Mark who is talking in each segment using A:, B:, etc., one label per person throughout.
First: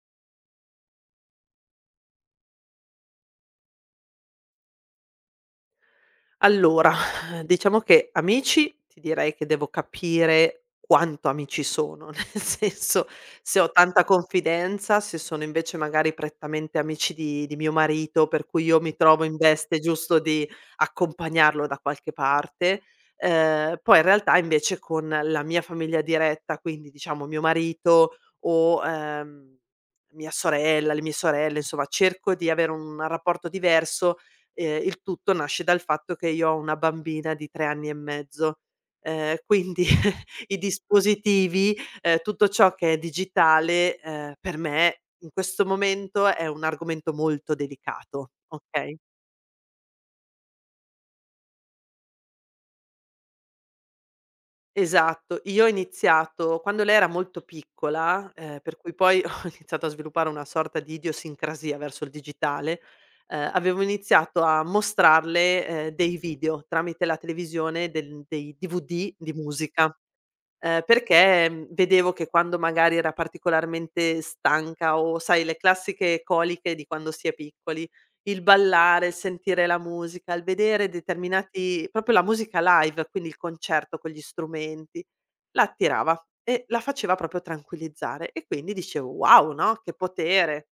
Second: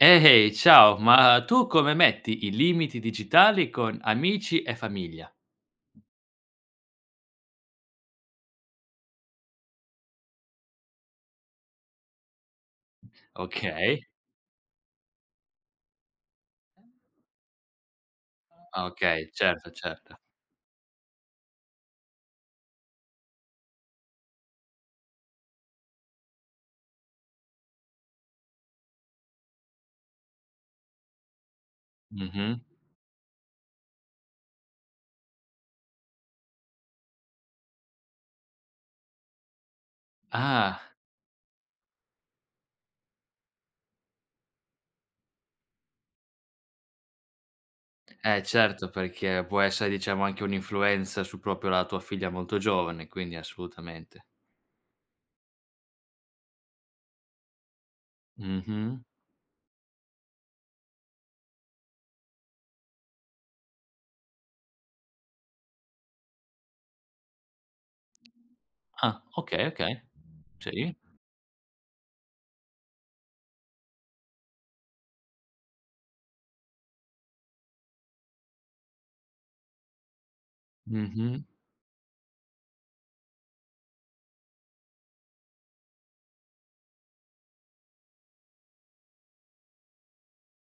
A: Ehi, ciao, ma tu come metti i limiti digitali con amici e famiglia?
B: Allora, diciamo che amici ti direi che devo capire quanto amici sono, nel senso se ho
A: Okay,
B: tanta confidenza, se sono invece magari prettamente amici di mio marito, per cui io mi trovo
A: okay,
B: in
A: certo,
B: veste giusto
A: certo.
B: di accompagnarlo da qualche parte. Poi in realtà invece con la mia famiglia diretta, quindi diciamo mio marito o, mia sorella, le mie sorelle, insomma cerco di
A: Mh-mh.
B: avere un rapporto diverso. Il tutto nasce dal fatto che io ho una bambina di 3 anni e mezzo, quindi i
A: Ah,
B: dispositivi, tutto ciò che è digitale, per me in questo momento è un argomento molto delicato,
A: eh certo,
B: okay?
A: perché può essere, diciamo, anche un'influenza su proprio la tua figlia molto giovane, quindi assolutamente.
B: Esatto. Io ho iniziato quando lei era molto piccola, per cui
A: Mh-mh.
B: poi ho iniziato a sviluppare una sorta di idiosincrasia verso il digitale. Avevo iniziato a mostrarle, dei video tramite la televisione del dei
A: Ah,
B: DVD di
A: okay,
B: musica.
A: okay. Sì.
B: Perché, vedevo che quando magari era particolarmente stanca o sai le classiche coliche di quando si è piccoli, il ballare, il sentire la musica, il vedere
A: Mh-mh,
B: determinati proprio la musica live, quindi il concerto con gli strumenti, la attirava e la faceva proprio tranquillizzare e quindi dicevo: "Wow, no, che potere!"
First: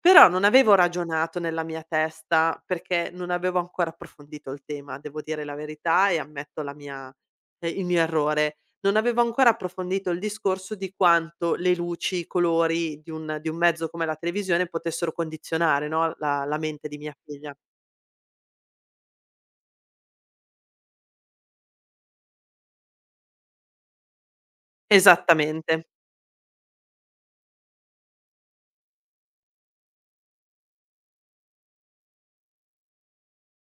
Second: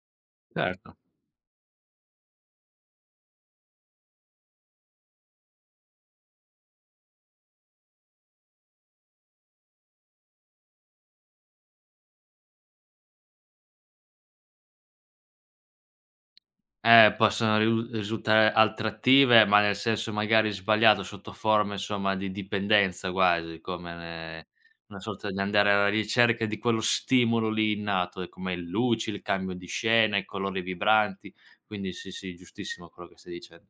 B: Però non avevo
A: certo.
B: ragionato nella mia testa, perché non avevo ancora approfondito il tema, devo dire la verità e ammetto la mia il mio errore. Non avevo ancora approfondito il discorso di quanto le luci, i colori di un mezzo come la televisione potessero condizionare, no, la mente di mia figlia.
A: Possono riu risultare attrattive, ma nel senso magari sbagliato, sotto forma, insomma, di dipendenza quasi, una sorta di andare
B: Esattamente.
A: alla ricerca di quello stimolo lì innato, e come il luci, il cambio di scena, i colori vibranti. Quindi sì, sì, giustissimo quello che stai dicendo.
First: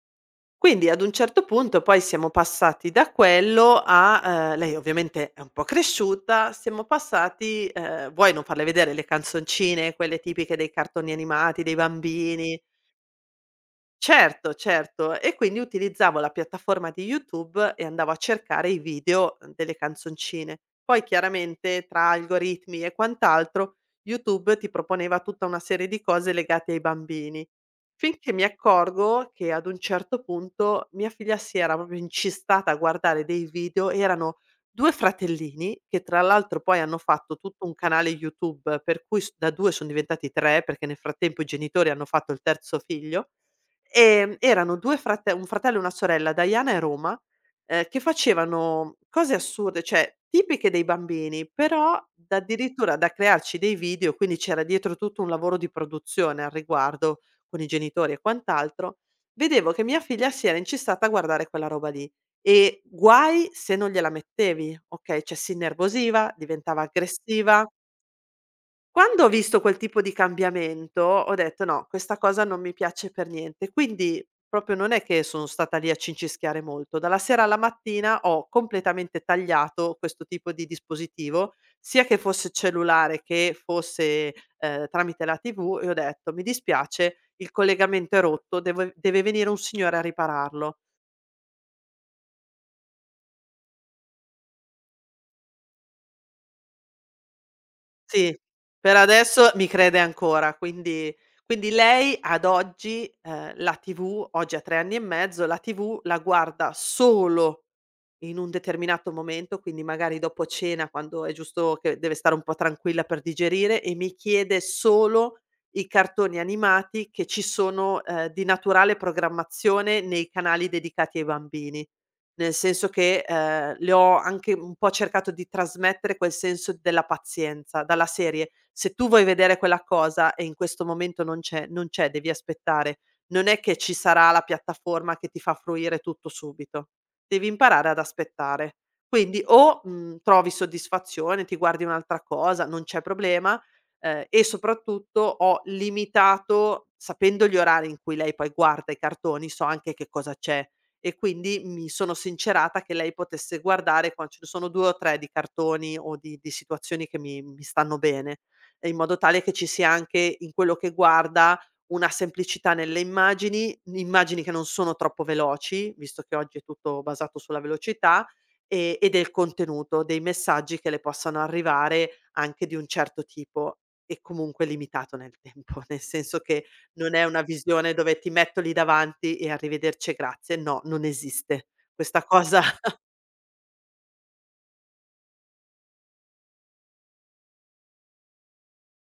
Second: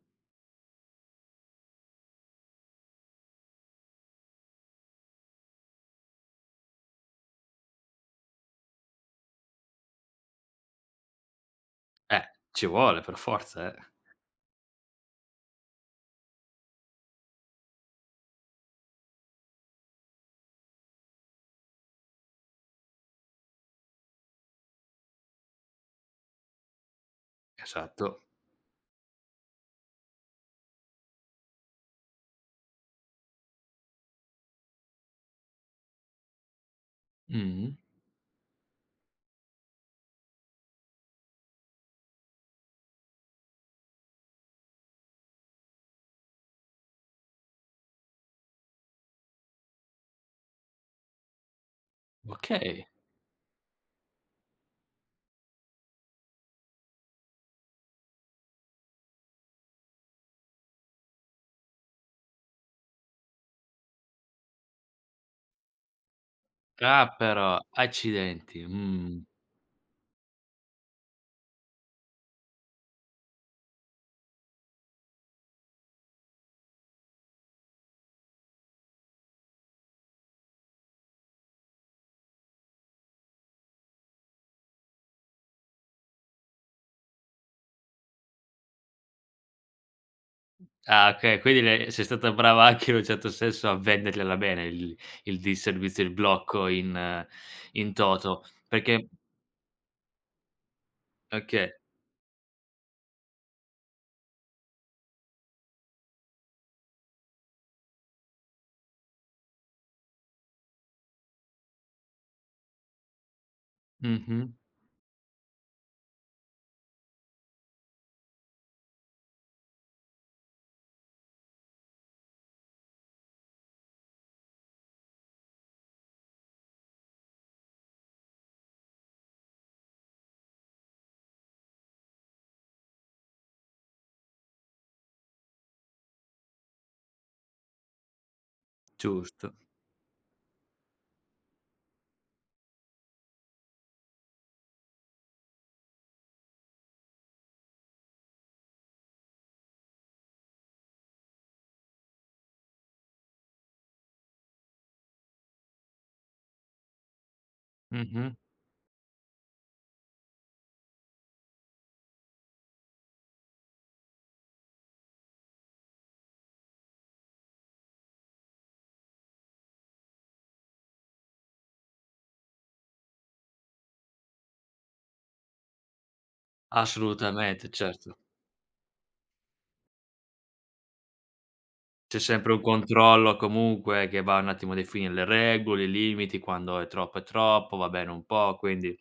B: Quindi ad un certo punto poi siamo passati da quello a lei ovviamente è un po' cresciuta, siamo passati, vuoi non farle vedere le canzoncine, quelle tipiche dei cartoni animati, dei
A: Eh,
B: bambini.
A: ci vuole per forza, eh.
B: Certo, certo. E quindi utilizzavo la piattaforma di YouTube e andavo a cercare i video delle canzoncine. Poi chiaramente tra algoritmi e quant'altro, YouTube ti proponeva tutta una serie di cose legate ai bambini.
A: Esatto.
B: Finché mi accorgo che ad un certo punto mia figlia si era proprio incistata a guardare dei video, erano 2 fratellini che tra l'altro poi hanno fatto tutto un
A: Mh-mh.
B: canale YouTube, per cui s da 2 son diventati 3 perché nel frattempo i genitori hanno fatto il terzo figlio. Erano 2 frate un fratello e una sorella, Diana e Roma, che facevano cose assurde, cioè tipiche dei bambini, però da
A: Okay.
B: addirittura da crearci dei video, quindi c'era dietro tutto un lavoro di produzione al riguardo, con i genitori e quant'altro. Vedevo che mia figlia si era incistata a guardare quella roba lì e guai se non gliela mettevi, okay, cioè si innervosiva, diventava
A: Ah però,
B: aggressiva.
A: accidenti,
B: Quando
A: mh.
B: ho visto quel tipo di cambiamento, ho detto: "No, questa cosa non mi piace per niente". Quindi proprio non è che sono stata lì a cincischiare molto. Dalla sera alla mattina ho completamente tagliato questo tipo di dispositivo, sia che fosse cellulare che fosse, tramite la TV e ho detto: "Mi dispiace, il collegamento è rotto, devo deve venire un signore a ripararlo".
A: Ah, okay, quindi le sei stata brava anche in un certo senso a vendergliela bene il disservizio, il blocco in
B: Sì,
A: toto,
B: per
A: perché
B: adesso mi crede ancora, quindi
A: okay,
B: lei ad oggi, la TV oggi ha 3 anni e mezzo, la TV la guarda solo in un determinato momento, quindi magari dopo cena quando è giusto che deve stare un po' tranquilla per digerire e mi
A: mh-mh,
B: chiede solo i cartoni animati che ci sono, di naturale programmazione nei canali dedicati ai bambini. Nel senso che, le ho anche un po' cercato di trasmettere quel senso della pazienza, dalla serie: "Se tu vuoi vedere quella cosa e in questo momento non c'è, non c'è, devi aspettare. Non è che ci sarà la piattaforma che ti fa fruire tutto subito." Devi imparare ad aspettare. Quindi
A: giusto,
B: o, trovi soddisfazione, ti guardi un'altra cosa, non c'è problema, e soprattutto ho limitato sapendo gli orari in cui lei poi guarda i cartoni, so anche che cosa c'è e quindi mi sono sincerata che lei potesse guardare quan ce ne sono 2 o 3 di cartoni o di situazioni che mi stanno
A: mh-mh,
B: bene, e in modo tale che ci sia anche in quello che guarda una semplicità nelle immagini, immagini che non sono troppo veloci, visto che oggi è tutto basato sulla velocità, e del contenuto, dei messaggi che le possano arrivare anche di un certo tipo e comunque limitato nel tempo, nel senso che non è una
A: assolutamente,
B: visione dove
A: certo.
B: ti metto lì davanti e arrivederci e grazie, no, non esiste.
A: C'è
B: Questa
A: sempre un
B: cosa.
A: controllo comunque che va un attimo a definire le regole, i limiti, quando è troppo, va bene un po', quindi.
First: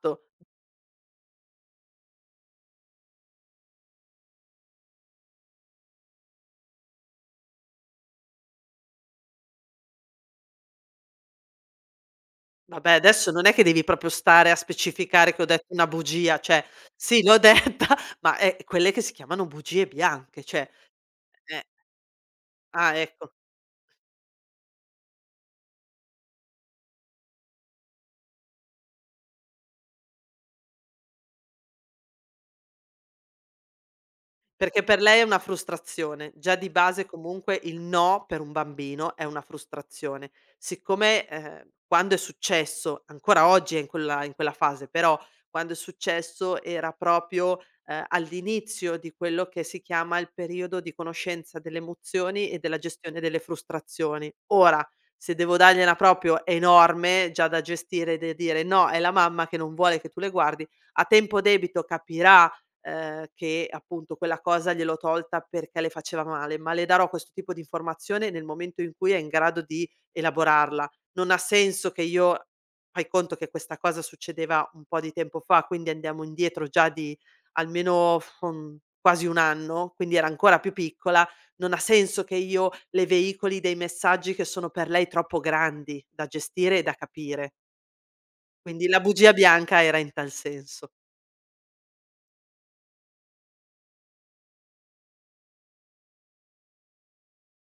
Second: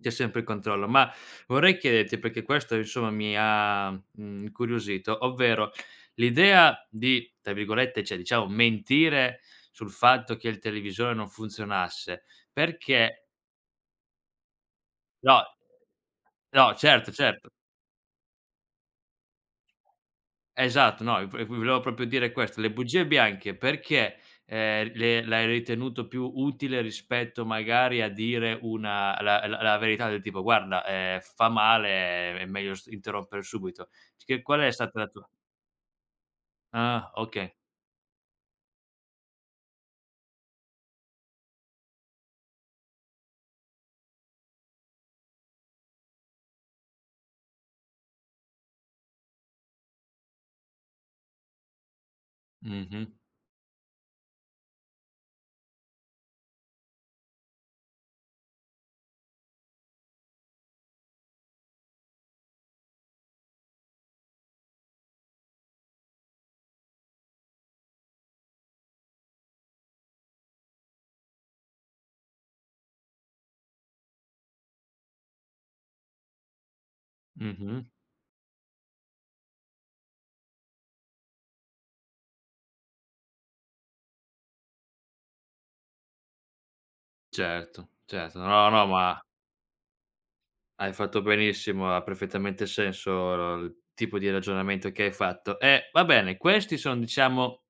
A: C'è sempre il controllo, ma vorrei chiederti, perché questo, insomma, mi ha, incuriosito, ovvero l'idea di, tra virgolette, cioè, diciamo, mentire sul fatto che il televisore non funzionasse,
B: Vabbè,
A: perché
B: adesso non è che devi proprio stare a specificare che
A: no,
B: ho detto una bugia, cioè
A: no, certo,
B: sì l'ho
A: certo.
B: detta, ma, quelle che si chiamano bugie bianche, cioè
A: Esatto, no, v v
B: eh,
A: volevo proprio dire questo, le
B: ah
A: bugie
B: ecco.
A: bianche, perché, le l'hai ritenuto più utile rispetto magari a dire una la la la verità del tipo: "Guarda, fa male, è meglio s interrompere subito." Che Qual è
B: Perché per
A: stata la
B: lei è
A: tua.
B: una frustrazione. Già di base
A: Ah, okay.
B: comunque il no per un bambino è una frustrazione. Siccome, quando è successo, ancora oggi è in quella fase, però quando è successo era proprio, all'inizio di quello che si chiama il periodo di conoscenza delle emozioni e della
A: Mh-mh,
B: gestione delle frustrazioni. Ora, se devo dargliela proprio enorme, già da gestire, de dire: "No, è la mamma che non vuole che tu le guardi", a tempo debito capirà che appunto quella cosa gliel'ho tolta perché le faceva male, ma le darò questo tipo di informazione nel momento in cui è in grado di elaborarla. Non ha senso che io. Fai conto che questa cosa succedeva un po' di tempo fa, quindi andiamo indietro già di
A: mh-mh.
B: almeno quasi 1 anno, quindi era ancora più piccola, non ha senso che io le veicoli dei messaggi che sono per lei troppo grandi da gestire e da capire.
A: Certo, certo. No, no,
B: Quindi la
A: ma
B: bugia bianca era in tal senso.
A: hai fatto benissimo, ha perfettamente senso il tipo di ragionamento che hai fatto. E va bene, questi sono, diciamo,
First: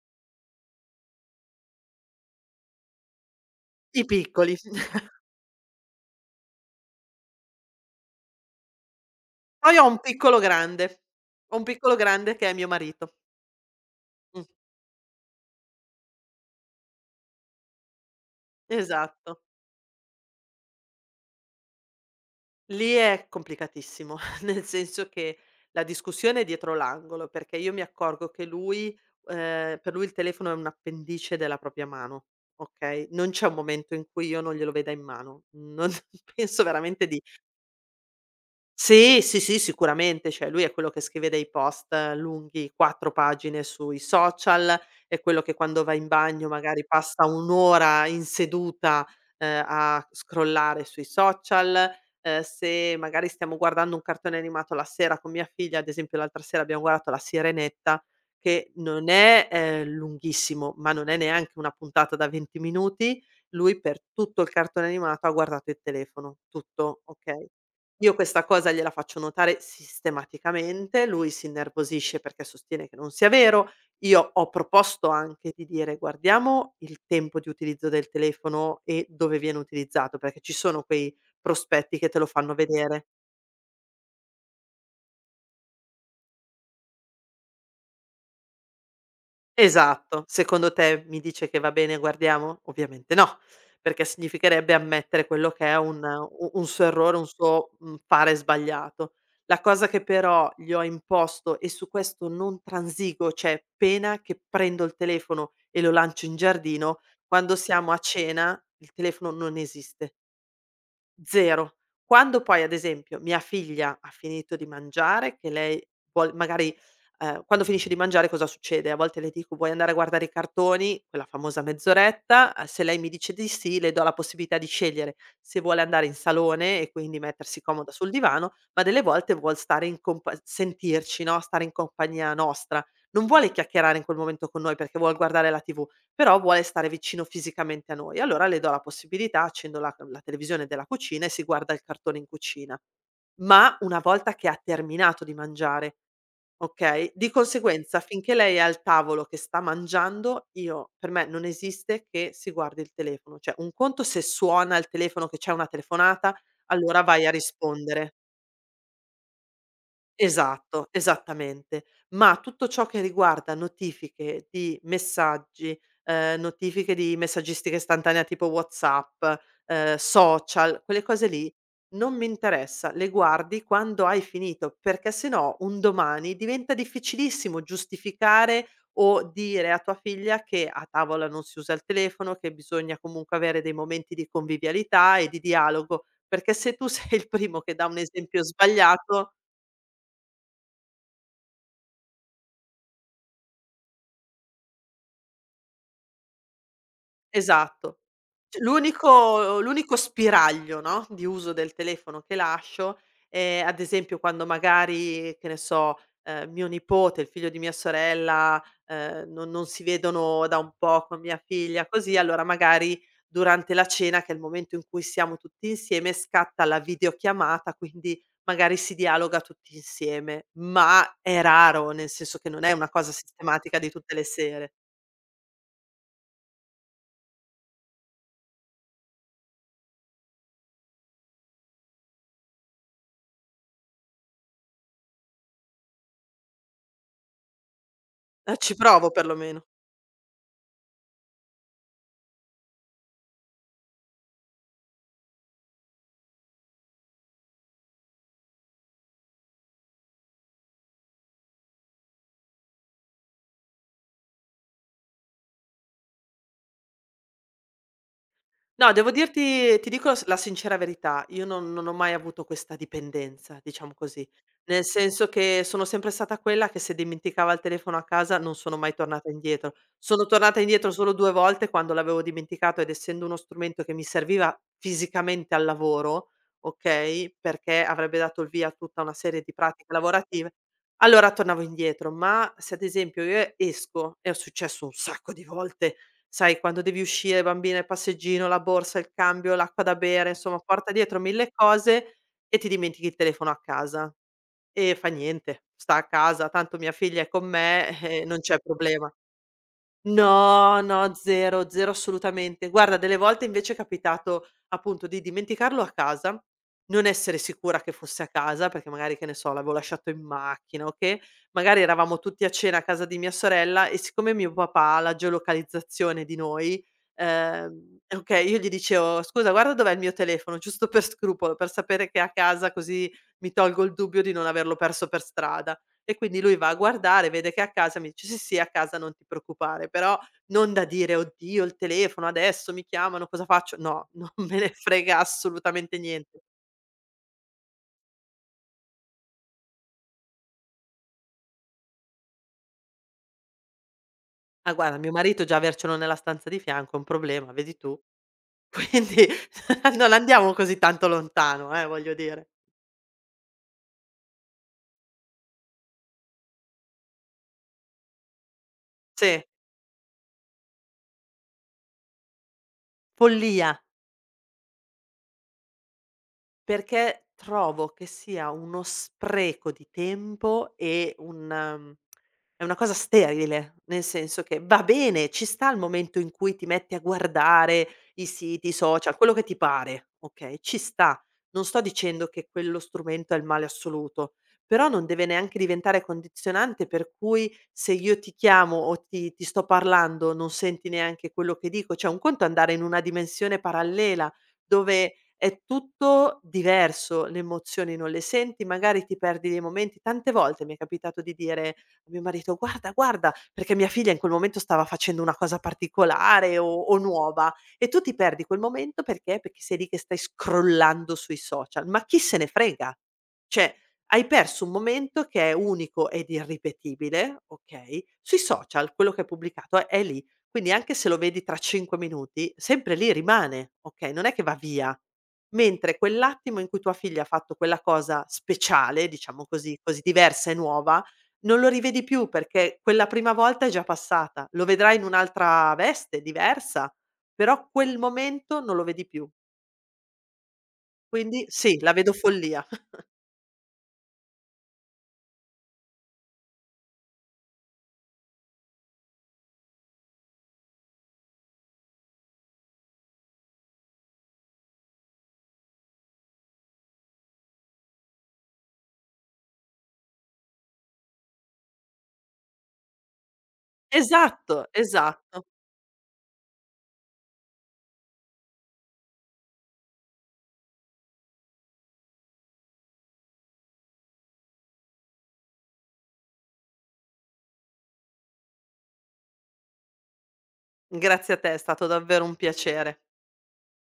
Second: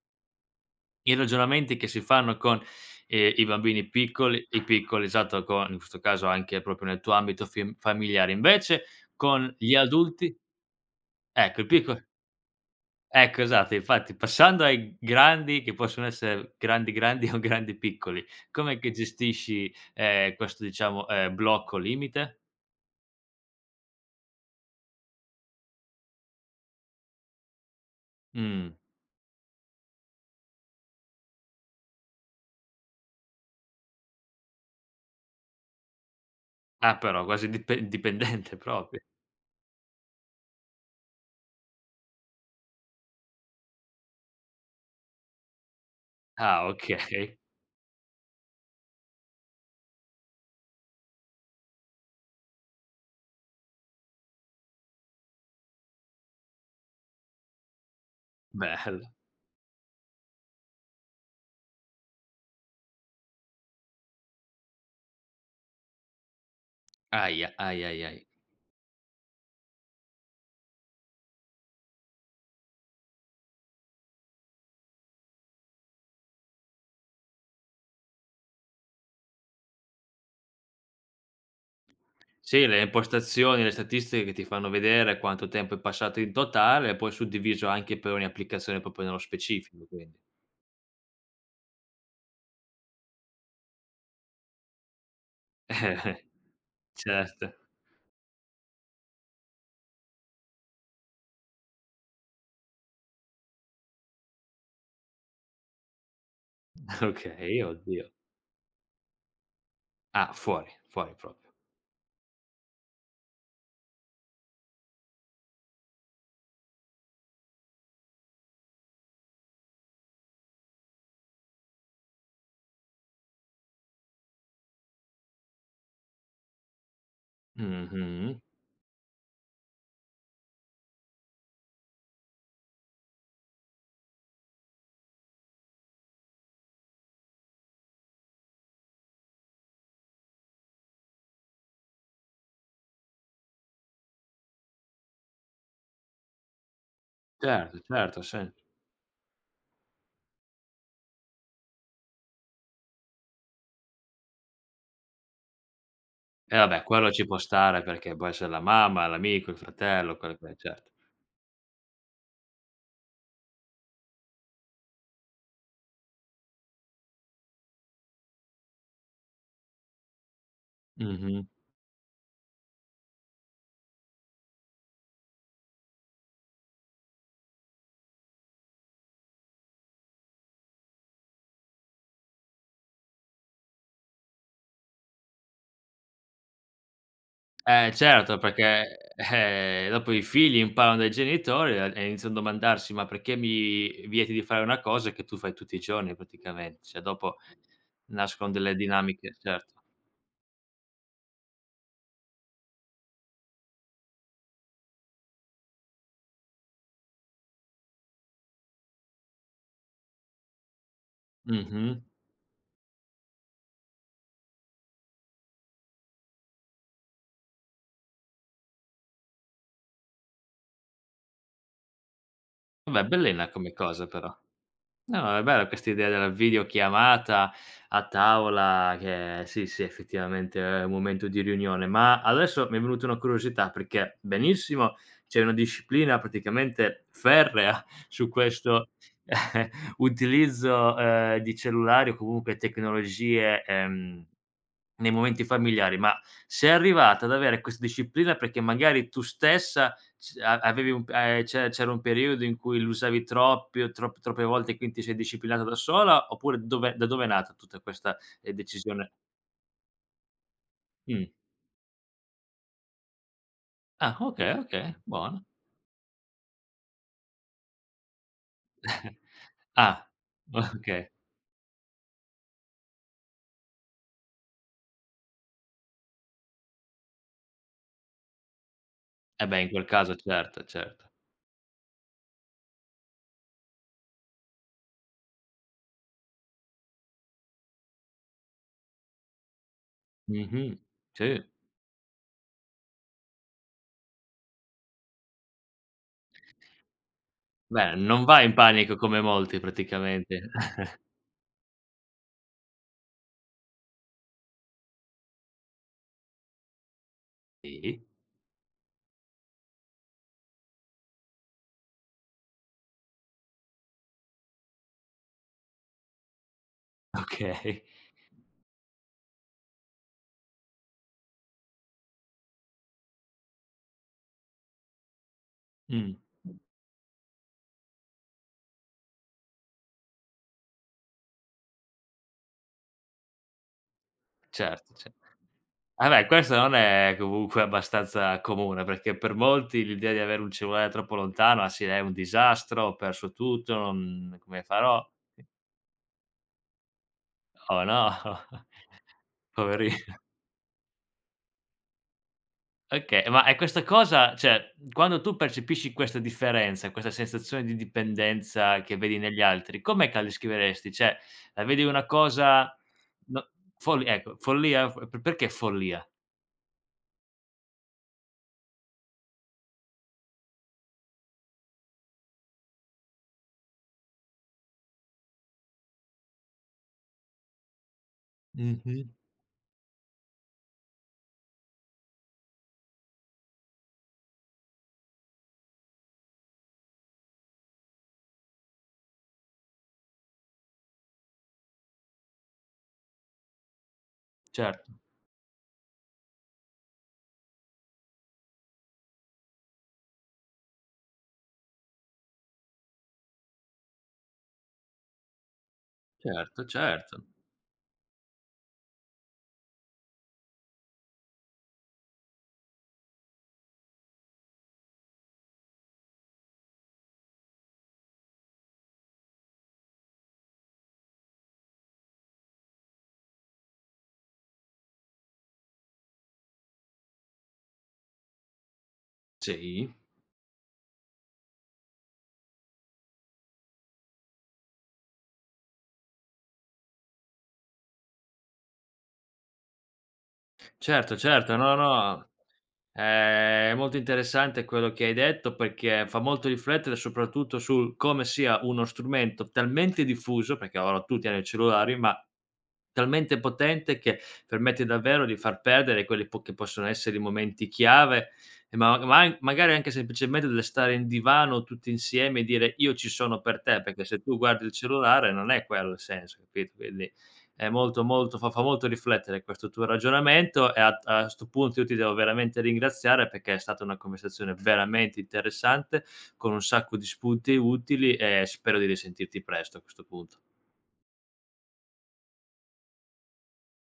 A: i ragionamenti che si fanno con, i bambini
B: I
A: piccoli,
B: piccoli.
A: i piccoli, esatto, con, in questo caso, anche proprio nel tuo ambito fim familiare. Invece con gli
B: Poi ho un
A: adulti,
B: piccolo grande. Ho
A: ecco,
B: un
A: il
B: piccolo
A: picco
B: grande che è mio marito.
A: ecco, esatto, infatti
B: Mh,
A: passando ai grandi che possono essere grandi grandi o grandi piccoli, com'è che
B: esatto.
A: gestisci, questo, diciamo, blocco limite?
B: Lì è complicatissimo, nel senso che la discussione è dietro l'angolo, perché io mi accorgo che
A: Mh.
B: lui, per lui il telefono è un appendice della propria mano, okay, non c'è un momento in cui io non glielo veda in mano. Non penso
A: Ah
B: veramente di.
A: però quasi dipendente proprio.
B: Sì, sì, sì, sicuramente, cioè lui è quello che scrive dei post lunghi, 4 pagine sui social, è quello che quando va in bagno
A: Ah,
B: magari passa
A: okay,
B: 1 ora in seduta, a scrollare sui social. Se magari stiamo guardando un cartone animato la sera con mia figlia, ad esempio l'altra sera abbiamo guardato La Sirenetta, che
A: bello.
B: non è, lunghissimo, ma non è neanche una puntata da 20 minuti, lui per tutto il cartone animato ha guardato il telefono, tutto, okay?
A: Ahia, ahi, ahi,
B: Io
A: ahi.
B: questa cosa gliela faccio notare sistematicamente, lui si innervosisce perché sostiene che non sia vero. Io ho proposto anche di dire: "Guardiamo il tempo di utilizzo del telefono e dove viene utilizzato", perché ci sono quei prospetti che te lo fanno
A: Sì, le
B: vedere.
A: impostazioni, le statistiche che ti fanno vedere quanto tempo è passato in totale e poi suddiviso anche per ogni applicazione proprio nello specifico, quindi.
B: Esatto. Secondo te mi dice che va bene guardiamo? Ovviamente no, perché significherebbe ammettere quello che è un
A: Eh,
B: u un suo errore, un
A: certo,
B: suo, fare sbagliato. La cosa che però gli ho imposto e su questo non transigo, cioè appena che prendo il telefono e lo lancio in giardino, quando
A: okay,
B: siamo a
A: oddio.
B: cena il telefono non esiste.
A: Ah, fuori, fuori proprio.
B: 0. Quando poi, ad esempio, mia figlia ha finito di mangiare, che lei vuol magari, quando finisce di mangiare cosa succede? A volte le dico: "Vuoi andare a guardare i cartoni?" Quella famosa mezz'oretta, se lei mi dice di sì, le do la possibilità di scegliere se vuole andare in salone e quindi mettersi comoda sul
A: Mh-mh.
B: divano, ma delle volte vuol stare in compa sentirci, no, stare in compagnia nostra. Non vuole chiacchierare in quel momento con noi perché vuol guardare la TV, però vuole stare vicino fisicamente a noi. Allora le do la possibilità, accendo la televisione della cucina e si guarda il cartone in cucina. Ma una volta che ha terminato di mangiare, okay, di
A: Certo,
B: conseguenza
A: certo,
B: finché
A: sì.
B: lei è al tavolo che sta mangiando, io per me non esiste che si guardi il telefono. Cioè un conto se suona il telefono, che c'è una telefonata,
A: E vabbè,
B: allora
A: quello ci
B: vai a
A: può stare
B: rispondere.
A: perché può essere la mamma, l'amico, il fratello, quello che è,
B: Esatto,
A: certo.
B: esattamente. Ma tutto ciò che riguarda notifiche di messaggi, notifiche di messaggistica istantanea tipo WhatsApp, social, quelle cose
A: Mh-mh.
B: lì non mi interessa, le guardi quando hai finito, perché se no un domani diventa difficilissimo giustificare o dire a tua figlia che a tavola non si usa il telefono, che bisogna comunque avere dei momenti di convivialità e di dialogo, perché se tu sei il primo che dà
A: Eh
B: un
A: certo,
B: esempio
A: perché,
B: sbagliato.
A: dopo i figli imparano dai genitori e iniziano a domandarsi: "Ma perché mi vieti di fare una cosa che tu fai tutti i giorni praticamente?" Cioè dopo
B: Esatto.
A: nascono
B: C
A: delle dinamiche,
B: l'unico
A: certo.
B: l'unico spiraglio, no, di uso del telefono che lascio è, ad esempio, quando magari, che ne so, mio nipote, il figlio di mia sorella, non si vedono da un po' con mia figlia,
A: Mh-mh.
B: così, allora magari durante la cena, che è il momento in cui siamo tutti insieme, scatta la videochiamata, quindi magari si dialoga tutti insieme, ma è raro, nel senso che non è una
A: Vabbè,
B: cosa
A: bellina come
B: sistematica di
A: cosa,
B: tutte le
A: però.
B: sere.
A: No, no, è bella questa idea della videochiamata a tavola, che sì, sì, effettivamente è un momento di riunione, ma adesso mi è venuta una curiosità, perché benissimo, c'è una disciplina praticamente ferrea su
B: Ci
A: questo
B: provo perlomeno.
A: utilizzo, di cellulari o comunque tecnologie, nei momenti familiari, ma sei arrivata ad avere questa disciplina perché magari tu stessa c a avevi un c'era un periodo in cui l'usavi troppi o troppe volte e quindi ti sei disciplinata da sola, oppure dove da dove è nata tutta questa,
B: No, devo
A: decisione?
B: dirti, ti dico s la sincera verità,
A: Mh.
B: io non ho mai avuto questa dipendenza, diciamo
A: Ah,
B: così.
A: okay,
B: Nel
A: okay,
B: senso
A: buona.
B: che sono sempre stata quella che se dimenticava il telefono a casa non sono mai tornata indietro.
A: Ah,
B: Sono tornata indietro
A: okay.
B: solo 2 volte quando l'avevo dimenticato ed essendo uno strumento che mi serviva fisicamente al lavoro, okay, perché avrebbe dato il via a tutta una serie
A: Eh
B: di
A: beh, in quel
B: pratiche
A: caso
B: lavorative,
A: certo, certo.
B: allora tornavo indietro. Ma se ad esempio io esco, e è successo un sacco di volte. Sai, quando devi uscire, bambina, il passeggino, la borsa, il cambio, l'acqua da bere, insomma
A: Mh-mh.
B: porta dietro
A: Sì.
B: 1000 cose e ti dimentichi il telefono a casa. E fa niente, sta a casa, tanto mia figlia è con me,
A: Beh, non
B: non
A: vai in
B: c'è
A: panico
B: problema.
A: come molti praticamente.
B: No, no, 0, 0 assolutamente. Guarda, delle volte invece è capitato appunto di dimenticarlo a casa, non essere sicura che
A: Sì,
B: fosse a casa, perché magari, che ne so, l'avevo lasciato in macchina o che, magari eravamo tutti a cena a casa di mia sorella e siccome mio papà ha la geolocalizzazione di noi,
A: okay.
B: okay, io gli dicevo: "Scusa, guarda dov'è il mio telefono", giusto per scrupolo, per sapere che è a casa, così mi tolgo il dubbio di non averlo perso per strada.
A: Mh,
B: E quindi lui va a guardare, vede che è a casa, mi dice: "Sì, sì, è a casa, non ti preoccupare." Però non da dire: "Oddio, il telefono adesso, mi chiamano, cosa faccio?" No, non me ne
A: certo, cer
B: frega assolutamente
A: ah beh,
B: niente.
A: questo non è comunque abbastanza comune, perché per molti l'idea di avere un cellulare troppo lontano: "Ah sì, è un disastro, ho perso tutto, non come
B: Ma guarda,
A: farò?
B: mio marito già avercelo nella stanza di fianco è un problema, vedi
A: Oh
B: tu.
A: no,
B: Quindi
A: poveri".
B: non andiamo così tanto lontano, voglio dire.
A: Okay, ma e questa cosa, cioè, quando tu percepisci questa differenza, questa sensazione di dipendenza che vedi negli
B: Sì,
A: altri, com'è che la descriveresti? Cioè, la vedi una cosa, no,
B: follia.
A: follia? F Perché follia?
B: Perché trovo che sia uno spreco di tempo e un è una cosa sterile, nel senso che va bene, ci sta il momento in cui ti metti a guardare i siti, i
A: Mh-mh.
B: social, quello che ti pare, okay, ci sta. Non sto dicendo che quello strumento è il male assoluto, però non deve neanche diventare condizionante per cui se io ti chiamo o ti sto parlando non senti neanche quello che dico. Cioè un conto è andare in una dimensione parallela
A: Certo.
B: dove è tutto diverso, le emozioni non le senti, magari ti perdi dei momenti. Tante volte mi è capitato di dire a mio marito: "Guarda, guarda", perché mia figlia in quel momento stava facendo una cosa particolare o
A: Certo,
B: o
A: certo.
B: nuova e tu ti perdi quel momento perché? Perché sei lì che stai scrollando sui social, ma chi se ne frega? Cioè, hai perso un momento che è unico ed irripetibile, okay, sui social quello che è pubblicato è lì, quindi anche se lo vedi tra 5 minuti sempre lì rimane, okay, non è che va via. Mentre quell'attimo in cui tua figlia ha fatto quella cosa speciale, diciamo così,
A: Sì.
B: così diversa e nuova, non lo rivedi più perché quella prima volta è già passata. Lo vedrai in un'altra veste, diversa, però quel momento non lo vedi più.
A: Certo,
B: Quindi
A: certo, no,
B: sì, la vedo
A: no,
B: follia.
A: è molto interessante quello che hai detto perché fa molto riflettere soprattutto sul come sia uno strumento talmente diffuso, perché ora tutti hanno i cellulari, ma talmente potente che permette davvero di far perdere quelli che possono essere i momenti chiave, e magari anche semplicemente del stare in divano tutti insieme e dire io ci sono per te, perché se tu guardi
B: Esatto,
A: il cellulare
B: esatto.
A: non è quello il senso, capito? Quindi è molto, molto fa molto riflettere questo tuo ragionamento e a 'sto punto io ti devo veramente ringraziare perché è stata una conversazione veramente interessante, con un sacco di spunti utili e spero di risentirti presto a questo punto.
B: Grazie a te, è stato davvero un piacere.